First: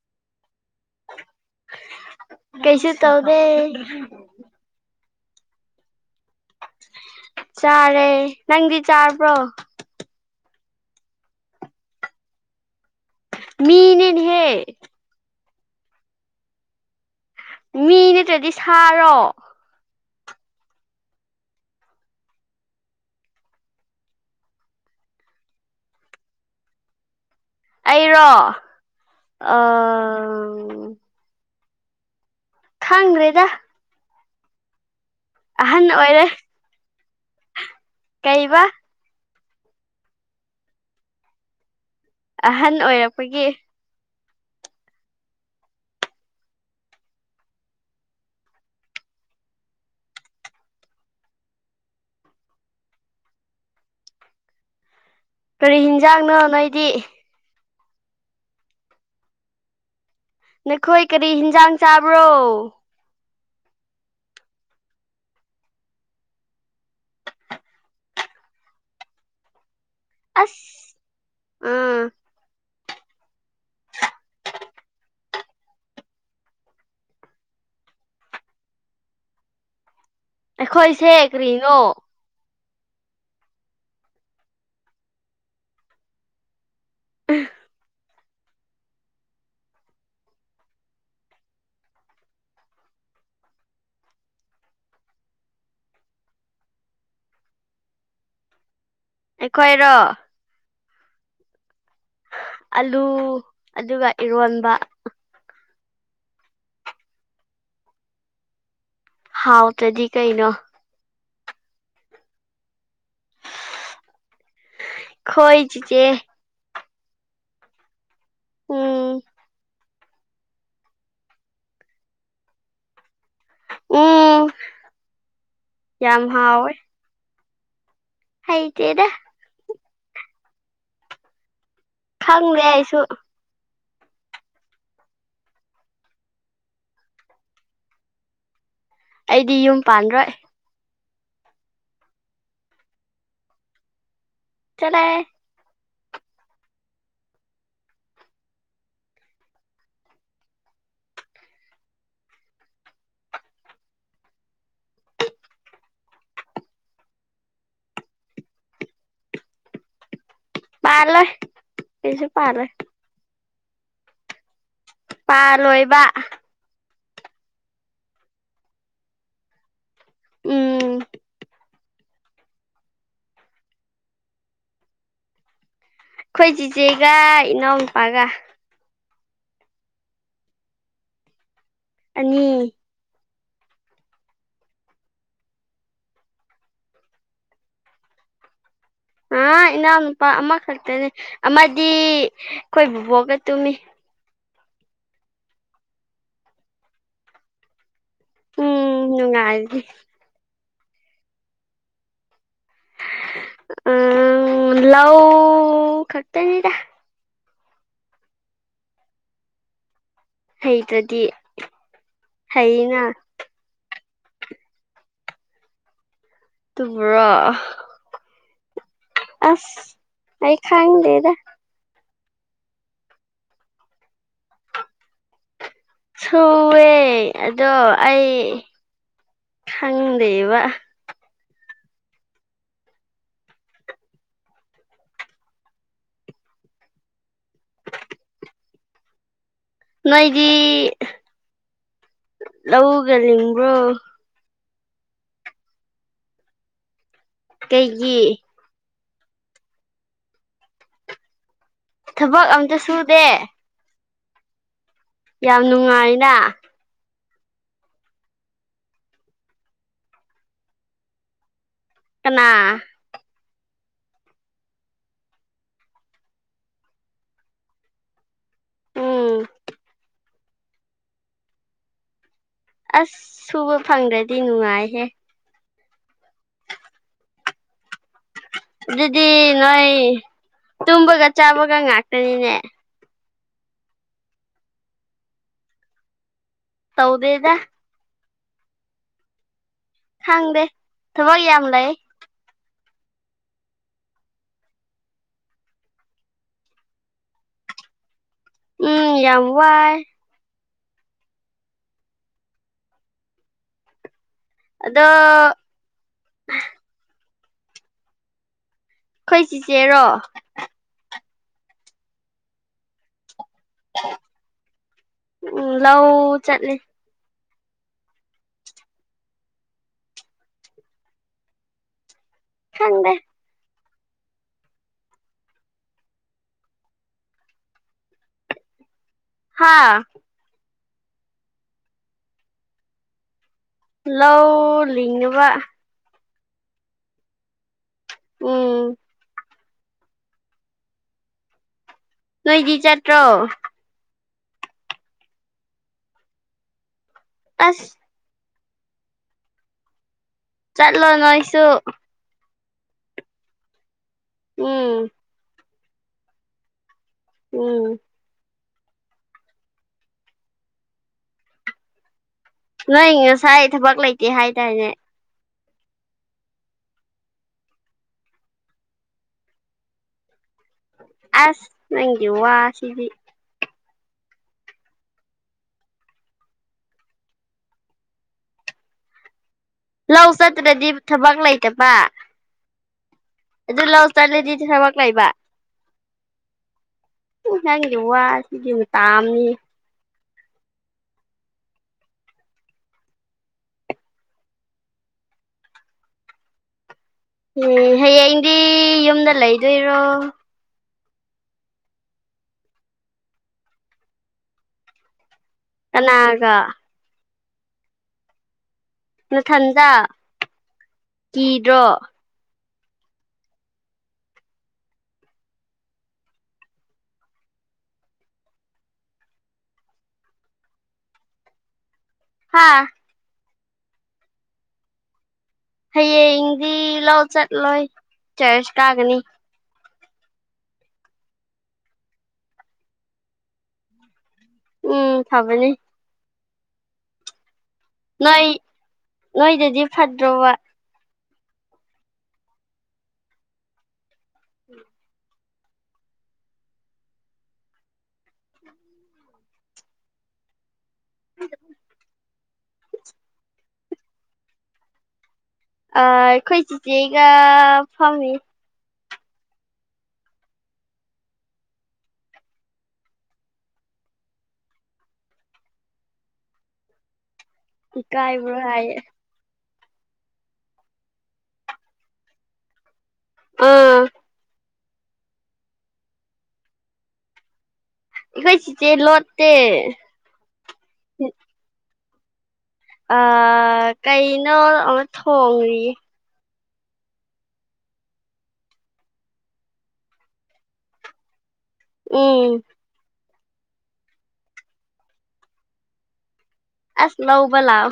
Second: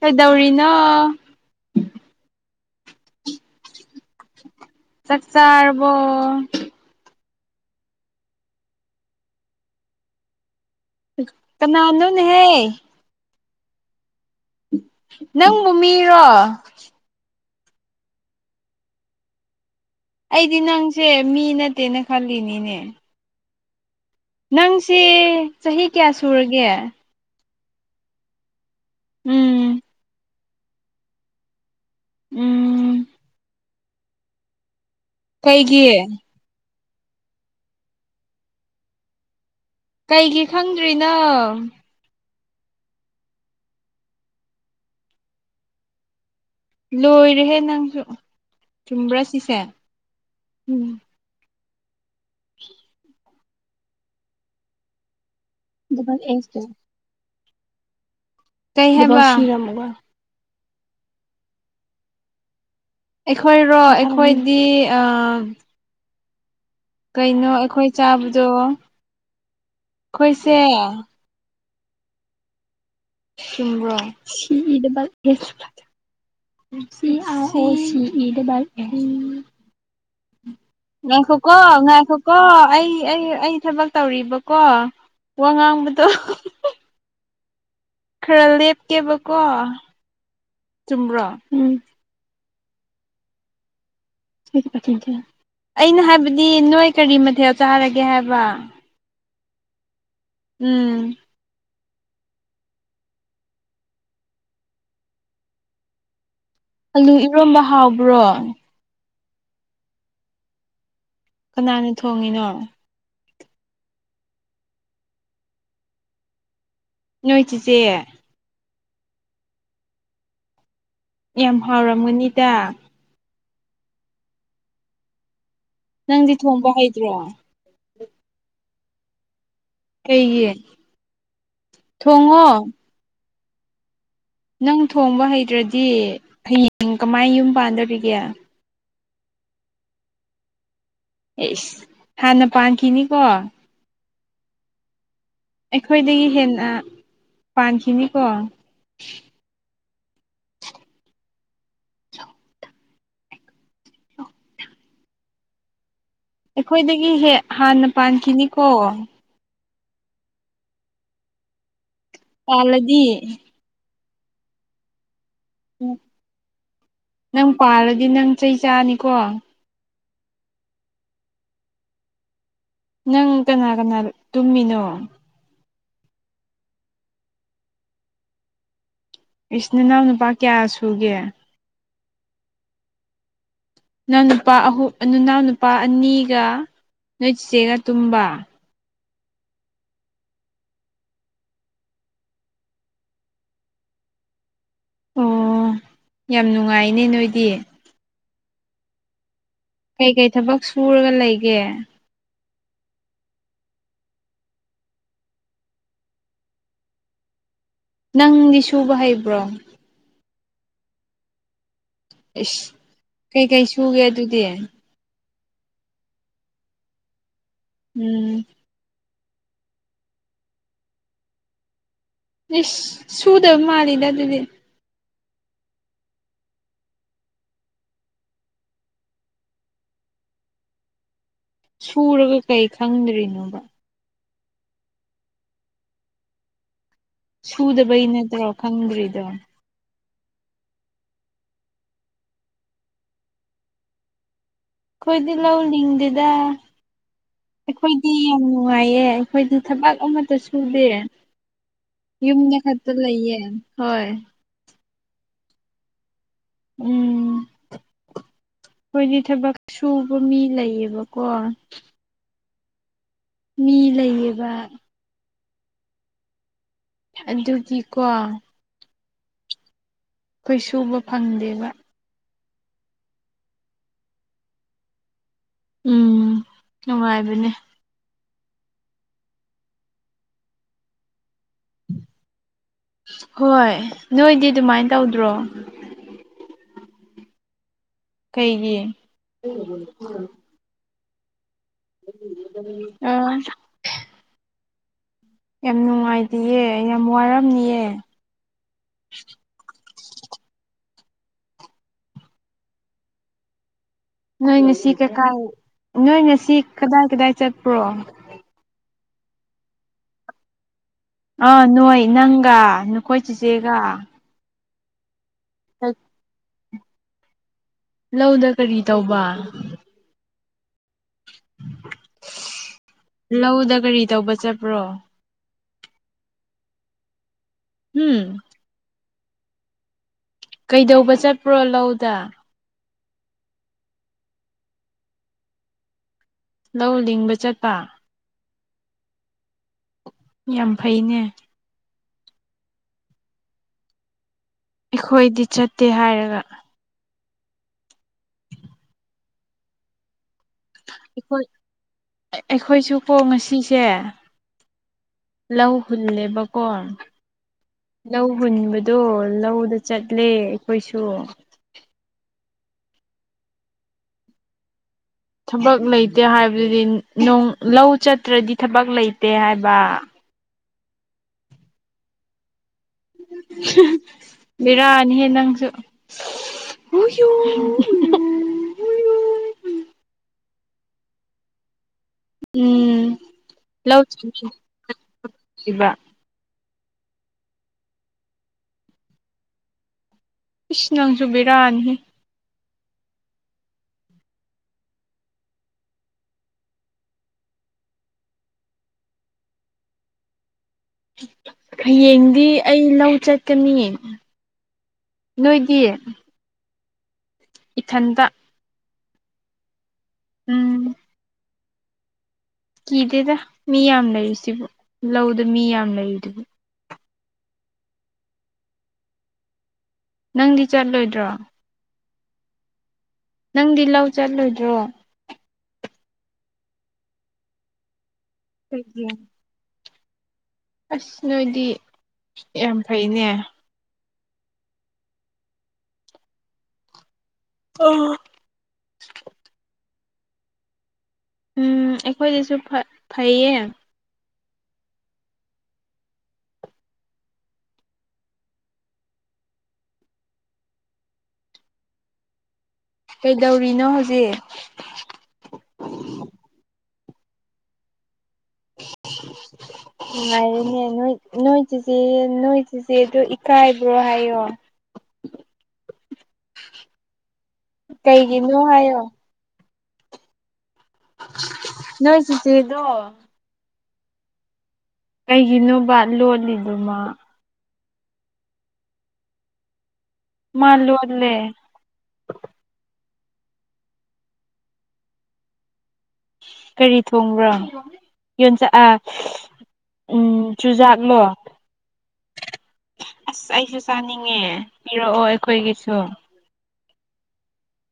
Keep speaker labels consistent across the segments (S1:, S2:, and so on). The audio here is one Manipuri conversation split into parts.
S1: ꯀꯩꯗꯧꯔꯤꯅꯣ
S2: ꯀꯩꯁꯨ ꯇꯧꯗꯦ
S1: ꯆꯥꯛ ꯆꯥꯔꯕꯣ
S2: ꯆꯥꯔꯦ ꯅꯪꯗꯤ ꯆꯥꯕ꯭ꯔꯣ
S1: ꯀꯅꯥꯅꯣꯅꯦꯍꯦ
S2: ꯃꯤꯅꯦꯅꯤꯍꯦ
S1: ꯅꯪꯕꯨ ꯃꯤꯔꯣ
S2: ꯃꯤ ꯅꯠꯇ꯭ꯔꯗꯤ ꯁꯥꯔꯣ
S1: ꯑꯩꯗꯤ ꯅꯪꯁꯦ ꯃꯤ ꯅꯠꯇꯦꯅ ꯈꯜꯂꯤꯅꯤꯅꯦ ꯅꯪꯁꯤ ꯆꯍꯤ ꯀꯌꯥ ꯁꯨꯔꯒꯦ
S2: ꯑꯩꯔꯣ
S1: ꯎꯝ ꯎꯝ
S2: ꯈꯪꯗ꯭ꯔꯦꯗ
S1: ꯀꯩꯒꯤ
S2: ꯑꯍꯟ ꯑꯣꯏꯔꯦ ꯀꯩꯕ
S1: ꯀꯩꯒꯤ ꯈꯪꯗ꯭ꯔꯤꯅꯣ
S2: ꯑꯍꯟ ꯑꯣꯏꯔꯛꯄꯒꯤ
S1: ꯂꯣꯏꯔꯦꯍꯦ ꯅꯪꯁꯨ ꯆꯨꯝꯕ꯭ꯔꯥ ꯁꯤꯁꯦ ꯎꯝ [unintelligible]
S2: ꯀꯔꯤ
S1: ꯗꯕꯜ
S2: ꯍꯤꯟꯖꯥꯡꯅꯣ
S1: ꯑꯦꯁ ꯇꯣ
S2: ꯅꯣꯏꯗꯤ
S1: ꯀꯩ ꯍꯥꯏꯕ
S2: ꯅꯈꯣꯏ ꯀꯔꯤ ꯍꯤꯟꯖꯥꯡ ꯆꯥꯕ꯭ꯔꯣ
S1: ꯑꯩꯈꯣꯏꯔꯣ ꯑꯩꯈꯣꯏꯗꯤ ꯀꯩꯅꯣ ꯑꯩꯈꯣꯏ ꯆꯥꯕꯗꯣ ꯑꯩꯈꯣꯏꯁꯦ
S2: ꯑꯥ
S1: ꯁꯕ꯭ꯔꯣ ꯁꯤ ꯏꯗꯕ ꯁꯤ ꯑꯥꯏ ꯑꯣ ꯁꯤ ꯏ
S2: ꯑꯩꯈꯣꯏꯁꯦ
S1: ꯉꯈ ꯀꯣ
S2: ꯀꯔꯤꯅꯣ
S1: ꯉꯈ ꯀꯣ ꯑꯩ ꯑꯩ ꯑꯩ ꯊꯕꯛ ꯇꯧꯔꯤꯕꯀꯣ ꯋꯥ ꯉꯥꯡꯕꯗꯣ
S2: ꯎꯝ
S1: ꯈꯔ ꯂꯦꯞꯀꯦꯕꯀꯣ ꯆꯨꯝꯕ꯭ꯔꯣ ꯎꯝ ꯊ ꯊꯦꯡꯨ ꯑꯩꯅ ꯍꯥꯏꯕꯗꯤ ꯅꯣꯏ ꯀꯔꯤ ꯃꯊꯦꯜ ꯆꯥꯔꯒꯦ ꯍꯥꯏꯕ
S2: ꯑꯩꯈꯣꯏꯔꯣ
S1: ꯎꯝ
S2: ꯑꯂꯨ ꯑꯗꯨꯒ ꯏꯔꯣꯟꯕ
S1: ꯑꯂꯨ ꯏꯔꯣꯝꯕ ꯍꯥꯎꯕ꯭ꯔꯣ
S2: ꯍꯥꯎꯇꯔꯗꯤ ꯀꯩꯩꯅꯣ
S1: ꯀꯅꯥꯅ ꯊꯣꯡꯉꯤꯅꯣ
S2: ꯈꯣꯏ ꯆꯤꯆꯦ
S1: ꯅꯣꯏ ꯆꯤꯆꯦ
S2: ꯎꯝ
S1: ꯌꯥꯝ ꯍꯥꯎꯔꯝꯒꯅꯤꯗ
S2: ꯎꯝ ꯌꯥꯝ
S1: ꯅꯪꯗꯤ ꯊꯣꯡꯕ ꯍꯩꯇ꯭ꯔꯣ
S2: ꯍꯩ ꯇꯦꯗ
S1: ꯀꯩꯒꯤ ꯊꯣꯡꯉꯣ
S2: ꯈꯪꯗꯦ ꯑꯩꯁꯨ
S1: ꯅꯪ ꯊꯣꯡꯕ ꯍꯩꯇ꯭ꯔꯗꯤ ꯍꯌꯦꯡ ꯀꯃꯥꯏ ꯌꯨꯝ ꯄꯥꯟꯒꯗꯔꯤꯒꯦ
S2: ꯑꯩꯗꯤ ꯌꯨꯝ ꯄꯥꯟ‌ꯔꯣꯏ
S1: ꯑꯦꯁ ꯍꯥꯟꯅ ꯄꯥꯟꯈꯤꯅꯤꯀꯣ
S2: ꯆꯠꯂꯦ
S1: ꯑꯩꯈꯣꯏꯗꯒꯤ ꯍꯦꯟꯅ ꯄꯥꯟꯈꯤꯅꯤꯀꯣ ꯑꯩꯈꯣꯏꯗꯒꯤ ꯍꯦꯛ ꯍꯥꯟꯅ ꯄꯥꯟꯈꯤꯅꯤꯀꯣ
S2: ꯄꯥꯂꯦ
S1: ꯄꯜꯂꯥꯗꯤ ꯎ
S2: ꯄꯥꯜꯂꯣꯏꯕ
S1: ꯅꯪ ꯄꯥꯜꯂꯗꯤ ꯅꯪ ꯆꯩ ꯆꯥꯅꯤꯀꯣ
S2: ꯎꯝ
S1: ꯅꯪ ꯀꯅꯥ ꯀꯅꯥꯒ ꯇꯨꯝꯃꯤꯅꯣ
S2: ꯑꯈꯣꯏ ꯆꯤꯆꯦꯒ ꯏꯅꯥꯎ ꯅꯨꯨꯄꯥꯒ
S1: ꯏꯆꯤꯟ ꯏꯅꯥꯎ ꯅꯨꯄꯥ ꯀꯌꯥ ꯁꯨꯒꯦ
S2: ꯑꯅꯤ
S1: ꯏꯅꯥꯎ ꯅꯨꯄꯥ ꯑꯍꯨꯝ ꯑꯗꯨꯅꯥꯎ ꯅꯨꯄꯥ ꯑꯅꯤꯒ ꯅꯣꯏ ꯆꯤꯆꯦꯒ ꯇꯨꯝꯕ
S2: ꯍꯣꯏ ꯏꯅꯥꯎꯅꯨꯄꯥ ꯑꯃꯈꯛꯇꯅꯦ ꯑꯃꯗꯤ ꯑꯈꯣꯏ ꯕꯕꯣꯛꯒ ꯇꯨꯝꯃꯤ
S1: ꯑꯣ ꯌꯥꯝ ꯅꯨꯡꯉꯥꯏꯅꯦ ꯅꯣꯏꯗꯤ
S2: ꯎꯝ ꯅꯨꯉꯥꯏꯗꯤ
S1: ꯀꯩ ꯀꯩ ꯊꯕꯛ ꯁꯨꯔꯒ ꯂꯩꯒꯦ
S2: ꯑꯝ ꯂꯥꯎ ꯈꯛꯇꯅꯤꯗ
S1: ꯅꯪꯗꯤ ꯁꯨꯕ ꯍꯩꯕ꯭ꯔꯣ
S2: ꯍꯩ ꯇ꯭ꯔꯥꯗꯤ
S1: ꯏꯁꯁ ꯀꯩꯀꯩ ꯁꯨꯒꯦ ꯑꯗꯨꯗꯤ
S2: ꯗꯨꯕꯨꯔꯣ
S1: ꯎꯝ
S2: ꯑꯁ ꯑꯩ ꯈꯥꯡꯗꯦꯗ
S1: ꯏꯁ ꯁꯨꯗꯕ ꯃꯥꯜꯂꯤꯗ ꯑꯗꯨꯗꯤ
S2: ꯁꯨꯑꯦ ꯑꯗꯣ ꯑꯩ ꯈꯪꯗꯦꯕ
S1: ꯁꯨꯔꯒ ꯀꯩ ꯈꯪꯗ꯭ꯔꯤꯅꯣꯕ ꯁꯨꯗꯕꯩ ꯅꯠꯇ꯭ꯔꯣ ꯈꯪꯗ꯭ꯔꯤꯗꯣ
S2: ꯅꯣꯏꯗꯤ ꯂꯧꯒ ꯂꯤꯡꯕ꯭ꯔꯣ
S1: ꯑꯈꯣꯏꯗꯤ ꯂꯧ ꯂꯤꯡꯗꯦꯗ ꯑꯈꯣꯏꯗꯤ
S2: ꯀꯩꯒꯤ
S1: ꯌꯥꯝ ꯅꯨꯡꯉꯥꯏꯌꯦ ꯑꯩꯡꯈꯣꯏꯗꯤ ꯊꯕꯛ ꯑꯃꯇ ꯁꯨꯗꯦ
S2: ꯊꯕꯛ
S1: ꯌꯨꯝꯗ
S2: ꯑꯝꯇ
S1: ꯈꯛꯇ
S2: ꯁꯨꯗꯦ
S1: ꯂꯩꯌꯦ ꯍꯣꯏ
S2: ꯌꯥꯝ ꯅꯨꯡꯉꯥꯏꯅ
S1: ꯎꯝ ꯑꯩꯣꯏꯗꯤ ꯊꯕꯛ ꯁꯨꯕ ꯃꯤ ꯂꯩꯌꯦꯕꯀꯣ
S2: ꯀꯅꯥ
S1: ꯃꯤ ꯂꯩꯌꯦꯕ ꯑꯗꯨꯒꯤꯀꯣ
S2: ꯎꯝ
S1: ꯑꯩꯈꯣꯏ ꯁꯨꯕ ꯐꯪꯗꯦꯕ
S2: ꯑꯁ ꯁꯨꯕ ꯐꯪꯗ꯭ꯔꯗꯤ ꯅꯨꯡꯉꯥꯏꯍꯦ
S1: ꯎꯝ ꯅꯨꯡꯉꯥꯏꯕꯅꯦ
S2: ꯑꯗꯨꯗꯤ ꯅꯣꯏ ꯇꯨꯝꯕꯒ ꯆꯥꯕꯒ ꯉꯥꯛꯇꯅꯤꯅꯦ
S1: ꯍꯣꯏ ꯅꯣꯏꯗꯤ ꯑꯗꯨꯃꯥꯏꯅ ꯇꯧꯗ꯭ꯔꯣ
S2: ꯁꯧꯗꯦꯗ
S1: ꯀꯩꯒꯤ
S2: ꯦ ꯊꯒ ꯌꯥꯝ ꯑꯃ ꯂꯩꯥꯏ
S1: ꯎꯝ ꯌꯥꯝ ꯅꯨꯡꯉꯥꯏꯇꯌꯦ ꯌꯥꯝ ꯋꯥꯔꯝꯅꯤꯑ
S2: ꯎꯝ ꯌꯥꯎ ꯋꯥꯏ
S1: ꯅꯣꯏꯅ ꯁꯤ
S2: ꯑꯗꯣ
S1: ꯀꯩꯀꯥꯏ ꯅꯣꯏꯅ ꯁꯤ ꯀꯗꯥꯏ ꯀꯗꯥꯏ ꯆꯠꯄ꯭ꯔꯣ
S2: ꯑꯩꯣꯏ ꯆꯤꯆꯦꯔꯣ
S1: ꯑꯥ ꯅꯣꯏ ꯅꯪꯒ ꯅꯈꯣꯏ ꯆꯤꯆꯦꯒ
S2: ꯎꯝ ꯂꯋ ꯆꯠꯅꯤ
S1: ꯂꯧꯗ ꯀꯔꯤ ꯇꯧꯕ [inaudible]
S2: ꯑꯗꯦ
S1: ꯂꯧꯗ ꯀꯔꯤ ꯇꯧꯕ ꯆꯠꯄ꯭ꯔꯣ ꯎꯝ
S2: ꯍꯥꯥ
S1: ꯀꯩꯗꯧꯕ ꯆꯠꯄ꯭ꯔꯣ ꯂꯧꯗ
S2: ꯂꯧ ꯂꯤꯡꯉꯕ
S1: ꯂꯧ ꯂꯤꯡꯕ ꯆꯠꯄ
S2: ꯎꯝ
S1: ꯌꯥꯝ ꯐꯩꯅꯦ
S2: ꯅꯣꯏꯗꯤ ꯆꯠꯇ꯭ꯔꯣ
S1: ꯑꯩꯈꯣꯏꯗꯤ ꯆꯠꯇꯦ ꯍꯥꯏꯔꯒ
S2: ꯑꯁ ꯆꯠꯂꯣ ꯅꯣꯣꯏꯁꯨ
S1: ꯑꯩꯈꯣꯏꯁꯨ ꯀꯣ ꯉꯁꯤꯁꯦ
S2: ꯎꯝ
S1: ꯂꯧ ꯍꯨꯜꯂꯦꯕꯀꯣ
S2: ꯎꯝ
S1: ꯂꯧ ꯍꯨꯟꯕꯗꯣ ꯂꯧꯗ ꯆꯠꯂꯦ ꯑꯩꯈꯣꯏꯁꯨ
S2: ꯅꯣꯏ ꯉꯁꯥꯏ ꯊꯕꯛ ꯂꯩꯇꯦ ꯍꯥꯏꯇꯥꯔꯦꯅꯦ
S1: ꯊꯕꯛ ꯂꯩꯇꯦ ꯍꯥꯏꯕꯗꯨꯗꯤ ꯅꯣꯡ ꯂꯧ ꯆꯠꯇ꯭ꯔꯗꯤ ꯊꯕꯛ ꯂꯩꯇꯦ ꯍꯥꯏꯕ
S2: ꯑꯁ ꯅꯪꯒꯤ ꯋꯥ ꯁꯤꯗꯤ
S1: ꯕꯤꯔꯥꯅꯤꯍꯦ ꯅꯪꯁꯨ
S2: ꯂꯧ ꯆꯠꯇ꯭ꯔꯗꯤ ꯊꯕꯛ ꯂꯩꯇꯕ
S1: ꯎꯝ
S2: ꯑꯗꯨ ꯂꯥꯎꯁ ꯇꯠꯂꯗꯤꯗꯤ ꯊꯃꯛꯛꯂ ꯂꯩꯕ
S1: ꯏꯕ
S2: ꯅꯪꯒꯤ ꯋꯥꯁꯤꯗꯤ ꯇꯥꯝꯅꯤ
S1: ꯏꯁꯤꯅꯪꯁꯨꯕꯤꯔꯅꯤꯍ
S2: ꯎꯝ ꯍꯌꯦꯡꯗꯤ ꯌꯨꯝꯗ ꯂꯩꯗꯣꯏꯔꯣ
S1: ꯍꯌꯦꯡꯗꯤ ꯑꯩ ꯂꯧ ꯆꯠꯀꯅꯤ꯫ ꯅꯣꯏꯗꯤ꯫
S2: ꯀꯅꯥꯒ꯫
S1: ꯏꯊꯟꯇ꯫
S2: ꯅ ꯊꯟꯇ꯫
S1: ꯎꯝ
S2: ꯀꯤꯗ꯭ꯔꯣ꯫
S1: ꯀꯤꯗꯦꯗ ꯃꯤ ꯌꯥꯝ ꯂꯩꯔꯤ ꯁꯤꯕꯨ ꯂꯧꯗ ꯃꯤ ꯌꯥꯝ ꯂꯩꯔꯤꯨꯗꯨꯗꯤ꯫ ꯅꯪꯗꯤ ꯆꯠꯂꯣꯏꯗ꯭ꯔꯣ꯫
S2: ꯍꯥꯥ
S1: ꯅꯪꯗꯤ ꯂꯧ ꯆꯠꯂꯣꯏꯗ꯭ꯔꯣ꯫
S2: ꯍꯌꯦꯡꯗꯤ ꯂꯥꯎ ꯆꯠꯂꯣꯏ ꯆꯔꯁ ꯀꯥꯒꯅꯤ꯫
S1: ꯑꯁ ꯅꯣꯏꯗꯤ ꯌꯥꯝ ꯐꯩꯅꯦ꯫
S2: ꯎꯝ ꯐꯕꯅꯦ꯫
S1: ꯑꯥ
S2: ꯅꯣꯏ ꯅꯣꯏꯗꯗꯤ ꯐꯠꯇ꯭ꯔꯣꯕ꯫
S1: ꯎꯝ ꯑꯩꯈꯣꯏꯗꯁꯨ ꯐꯩꯌꯦ꯫
S2: ꯎ [unintelligible]
S1: ꯀꯩꯗꯧꯔꯤꯅꯣ ꯍꯧꯖꯤꯛ꯫
S2: ꯑꯥ ꯑꯩꯈꯣꯏ ꯆꯤꯆꯦꯒ ꯐꯝꯃꯤ꯫
S1: ꯅꯨꯡꯉꯥꯏꯔꯤꯅꯦ ꯅꯣꯏ ꯅꯣꯏ ꯆꯦꯆꯦ ꯅꯣꯏ ꯆꯦꯆꯦꯗ ꯏꯀꯥꯏꯕ꯭ꯔꯣ ꯍꯥꯏꯌꯣ꯫ ꯀꯩꯒꯤꯅꯣ
S2: ꯏꯀꯥꯏꯕ꯭ꯔꯌꯦ꯫
S1: ꯍꯥꯏꯌꯣ ꯅꯣꯏ ꯆꯁꯤꯗꯣ
S2: ꯑꯥ
S1: ꯀꯩꯒꯤꯅꯣꯕ ꯂꯣꯂꯤꯗꯨꯃ꯫
S2: ꯑꯩꯈꯣꯏ ꯆꯤꯆꯦ ꯂꯣꯠꯇꯦ꯫
S1: ꯃꯥꯂꯣꯠꯂꯦ꯫
S2: ꯑ ꯀꯩꯅꯣ ꯑꯃꯨ ꯊꯣꯡꯔꯤꯌꯦ꯫
S1: ꯀꯔꯤ ꯊꯣꯡꯕ꯭ꯔꯣ ꯌꯣꯟꯆꯛꯑ ꯎꯝ ꯆꯨꯖꯥꯛꯂꯣ꯫
S2: ꯎꯝ
S1: ꯑꯁ ꯑꯩꯁꯨ ꯆꯥꯅꯤꯡꯉꯦ ꯄꯤꯔꯛꯑꯣ ꯑꯩꯈꯣꯏꯒꯤꯁꯨ꯫
S2: ꯑꯁ ꯂꯧꯕꯂꯥꯎ꯫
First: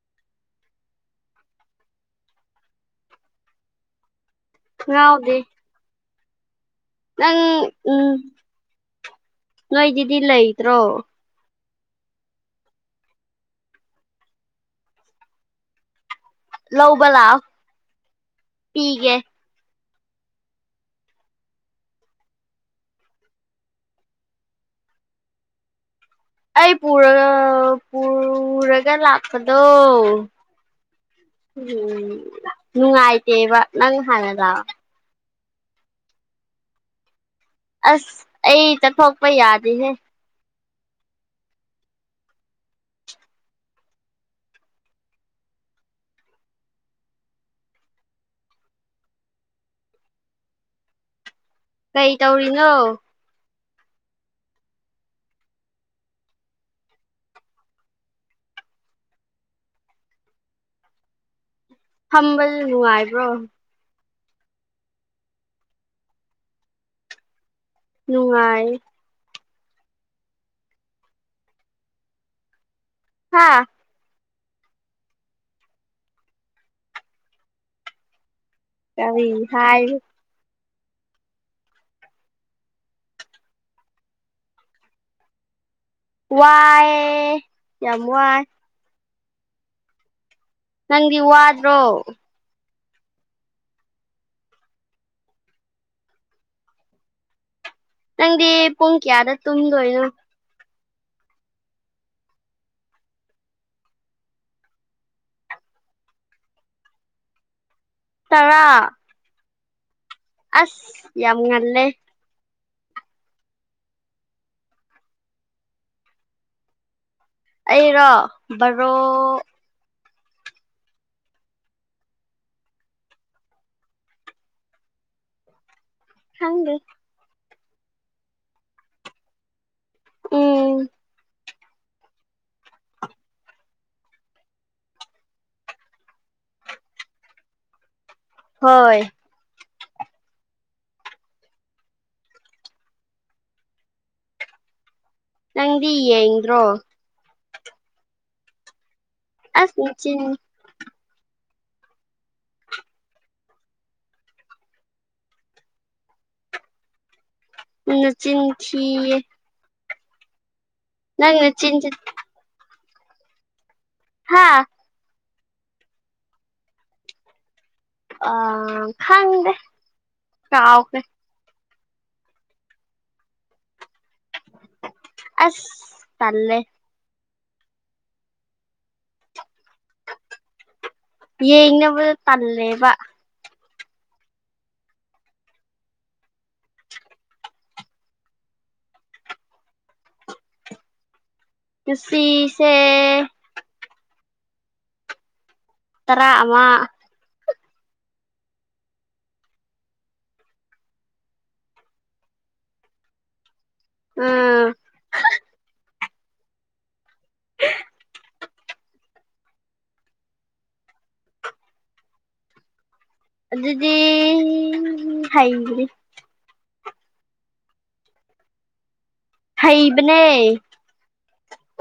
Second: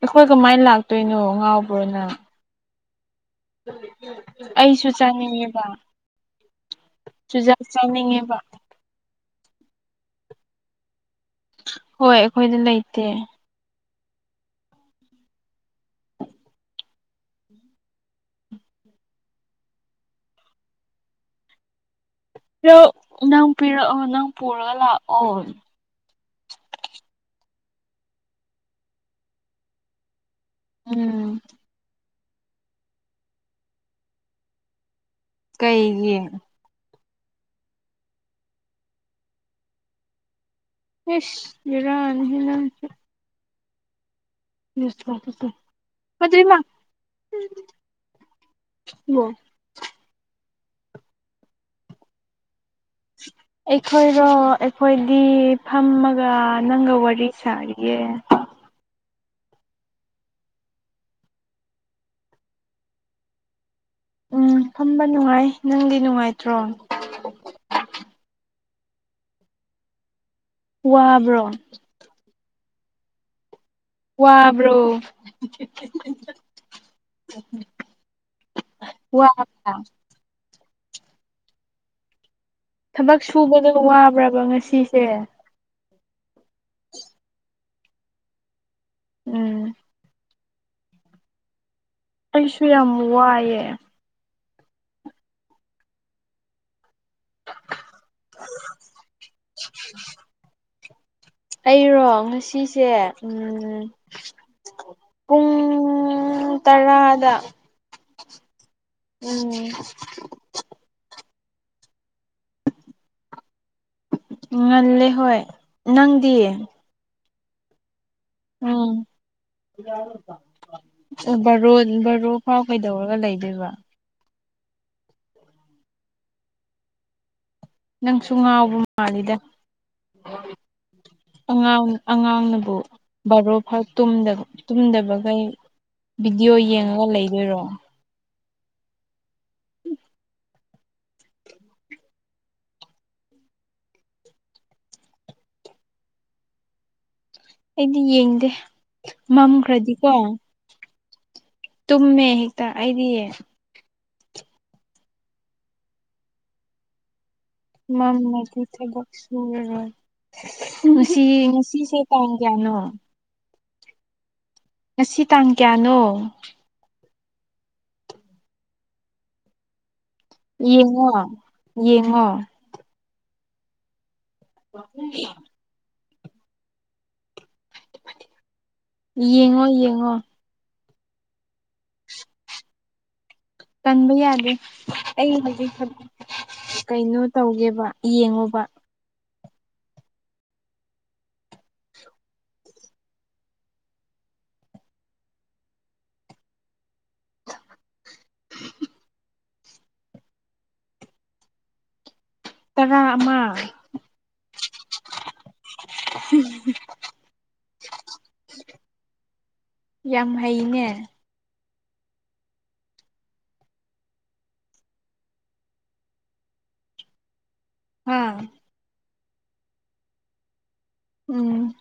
S1: ꯑꯩꯈꯣꯏ ꯀꯃꯥꯏꯅ ꯂꯥꯛꯇꯣꯏꯅꯣ ꯉꯥꯎꯕ꯭ꯔꯣꯅꯪ꯫ ꯑꯩꯁꯨ
S2: ꯉꯥꯎꯗꯦ
S1: ꯆꯥꯅꯤꯡꯉꯦꯕ꯫
S2: ꯅꯪ
S1: ꯆꯨꯖꯥꯛ
S2: ꯎꯝ
S1: ꯆꯥꯅꯤꯡꯉꯦꯕ
S2: ꯅꯣꯏꯒꯤꯗꯤ ꯂꯩꯇ꯭ꯔꯣ꯫
S1: ꯍꯣꯏ ꯑꯩꯈꯣꯏꯗꯤ ꯂꯩꯇꯦ꯫
S2: ꯂꯧꯕ ꯂꯥꯎ ꯄꯤꯒꯦ꯫
S1: ꯄꯤꯔꯛ ꯅꯪ ꯄꯤꯔꯛꯑꯣ ꯅꯪ ꯄꯨꯔꯒ ꯂꯥꯛꯑꯣ꯫
S2: ꯑꯩ ꯄꯨꯔꯒ ꯄꯨꯔꯒ ꯂꯥꯛꯄꯗꯣ
S1: ꯎꯝ
S2: ꯎꯝ ꯅꯨꯡꯉꯥꯏꯇꯦꯕ ꯅꯪ ꯍꯥꯟꯅ ꯂꯥꯛꯑꯦ꯫
S1: ꯀꯩꯒꯤ
S2: ꯑꯁ ꯑꯩ ꯆꯠꯊꯣꯛꯄ ꯌꯥꯗꯦꯍꯦ꯫
S1: ꯏꯁ ꯚꯦꯔꯥꯅꯤ ꯅꯪꯁꯨ꯫ [unintelligible]
S2: ꯀꯩ ꯇꯧꯔꯤꯅꯣ꯫
S1: ꯑꯩꯈꯣꯏꯔꯣ ꯑꯩꯈꯣꯏꯗꯤ ꯐꯝꯃꯒ ꯅꯪꯒ ꯋꯥꯔꯤ ꯁꯥꯔꯤꯌꯦ꯫
S2: ꯍꯝꯕꯁꯨ ꯅꯨꯡꯉꯥꯏꯕ꯭ꯔꯣ꯫
S1: ꯎꯝ ꯐꯝꯕ ꯅꯨꯡꯉꯥꯏ ꯅꯪꯗꯤ ꯅꯨꯡꯉꯥꯏꯇ꯭ꯔꯣ꯫
S2: ꯅꯨꯡꯉꯥꯏ꯫
S1: ꯋꯥꯕ꯭ꯔꯣ
S2: ꯍꯥꯥ
S1: ꯋꯥꯕ꯭ꯔꯣ
S2: ꯀꯔꯤ
S1: ꯋꯥꯕ꯭ꯔꯥ
S2: ꯍꯥꯏ
S1: ꯊꯕꯛ ꯁꯨꯕꯗ ꯋꯥꯕ꯭ꯔꯕ ꯉꯁꯤꯁꯦ
S2: ꯋꯥꯏ ꯌꯥꯝ ꯋꯥꯏ
S1: ꯎꯝ
S2: ꯅꯪꯗꯤ ꯍ ꯋꯥꯗ꯭ꯔꯣ
S1: ꯑꯩꯁꯨ ꯌꯥꯝ ꯋꯥꯏꯑꯦ
S2: ꯅꯪꯗꯤ ꯄꯨꯡ ꯀꯌꯥꯗ ꯇꯨꯝꯗꯣꯏꯅꯣ
S1: ꯑꯩꯔꯣ ꯉꯁꯤꯁꯦ ꯎꯝ ꯄꯨꯡꯨꯡ ꯇꯔꯥꯗ
S2: ꯇꯔꯥ
S1: ꯎꯝ
S2: ꯑꯁ ꯌꯥꯝ ꯉꯜꯂꯦ
S1: ꯉꯜꯂꯦ ꯍꯣꯏ ꯅꯪꯗꯤ
S2: ꯑꯩꯔꯣ ꯕꯔꯣ
S1: ꯕꯔꯣ ꯕꯔꯣ ꯐꯥꯎ ꯀꯩꯗꯧꯔꯒ ꯂꯩꯗꯣꯏꯕ
S2: ꯍꯪꯗꯤ
S1: ꯅꯪꯁꯨ ꯉꯥꯎꯕ ꯃꯥꯜꯂꯤꯗ
S2: ꯎꯝ
S1: ꯑꯉꯥꯡ ꯑꯉꯥꯡꯅꯕꯨ ꯕꯥꯔꯣ ꯐꯔ ꯇꯨꯝꯗꯕꯈꯩ ꯚꯗꯤꯑꯣ ꯌꯦꯡꯉꯒ ꯂꯩꯗꯣꯏꯔꯣ
S2: ꯍꯣꯏ ꯅꯪꯗꯤ ꯌꯦꯡꯗ꯭ꯔꯣ
S1: ꯑꯩꯗꯤ ꯌꯦꯡꯗꯦ
S2: ꯑꯁ
S1: ꯃꯝꯈ꯭ꯔꯗꯤꯀꯣ
S2: ꯅꯆꯤꯟ
S1: ꯇꯨꯝꯃꯦ ꯍꯦꯛꯇ ꯑꯩꯗꯤꯌꯦꯦ ꯃꯝ
S2: ꯅꯆꯤꯟ
S1: ꯃꯒꯤ ꯊ
S2: ꯊꯤꯌꯦ
S1: ꯁꯨꯔ ꯉꯅꯨꯡꯁꯤ
S2: ꯅꯪ ꯅꯆꯤꯟꯁꯦ
S1: ꯉꯅꯨꯡꯁꯤꯁꯦ ꯇꯥꯡ ꯀꯌꯥꯅꯣ
S2: ꯍꯥꯥ
S1: ꯉꯁꯤ ꯇꯥꯡ ꯀꯌꯥꯅꯣ
S2: ꯑ ꯈꯪꯗꯦ ꯀꯥꯎꯈ꯭ꯔꯦ
S1: ꯌꯦꯡꯉꯣ ꯌꯦꯡꯉꯣ ꯀꯊ
S2: ꯑꯁ ꯇꯜꯦ
S1: ꯌꯦꯡꯉꯣ ꯌꯦꯡꯉꯣ
S2: ꯌꯦꯡꯅꯕꯗ ꯇꯜꯂꯦꯕ
S1: ꯀꯟꯕ ꯌꯥꯗꯦ ꯑꯩ ꯍꯧꯖꯤꯛ ꯀꯩꯅꯣ ꯇꯧꯒꯦꯕ ꯌꯦꯡꯉꯣꯕ
S2: ꯄꯨꯟꯁꯤꯁꯦ ꯇꯔꯥ ꯑꯃ
S1: ꯇꯔꯥ ꯑꯃ
S2: ꯎꯝ
S1: [unintelligible] ꯌꯥꯝ ꯍꯩꯅꯦ
S2: ꯑꯗꯨꯗꯤ ꯍꯩꯗꯔ꯭ꯤ
S1: ꯎꯝ
S2: ꯍꯩ ꯕꯅꯦ
S1: ꯎꯝ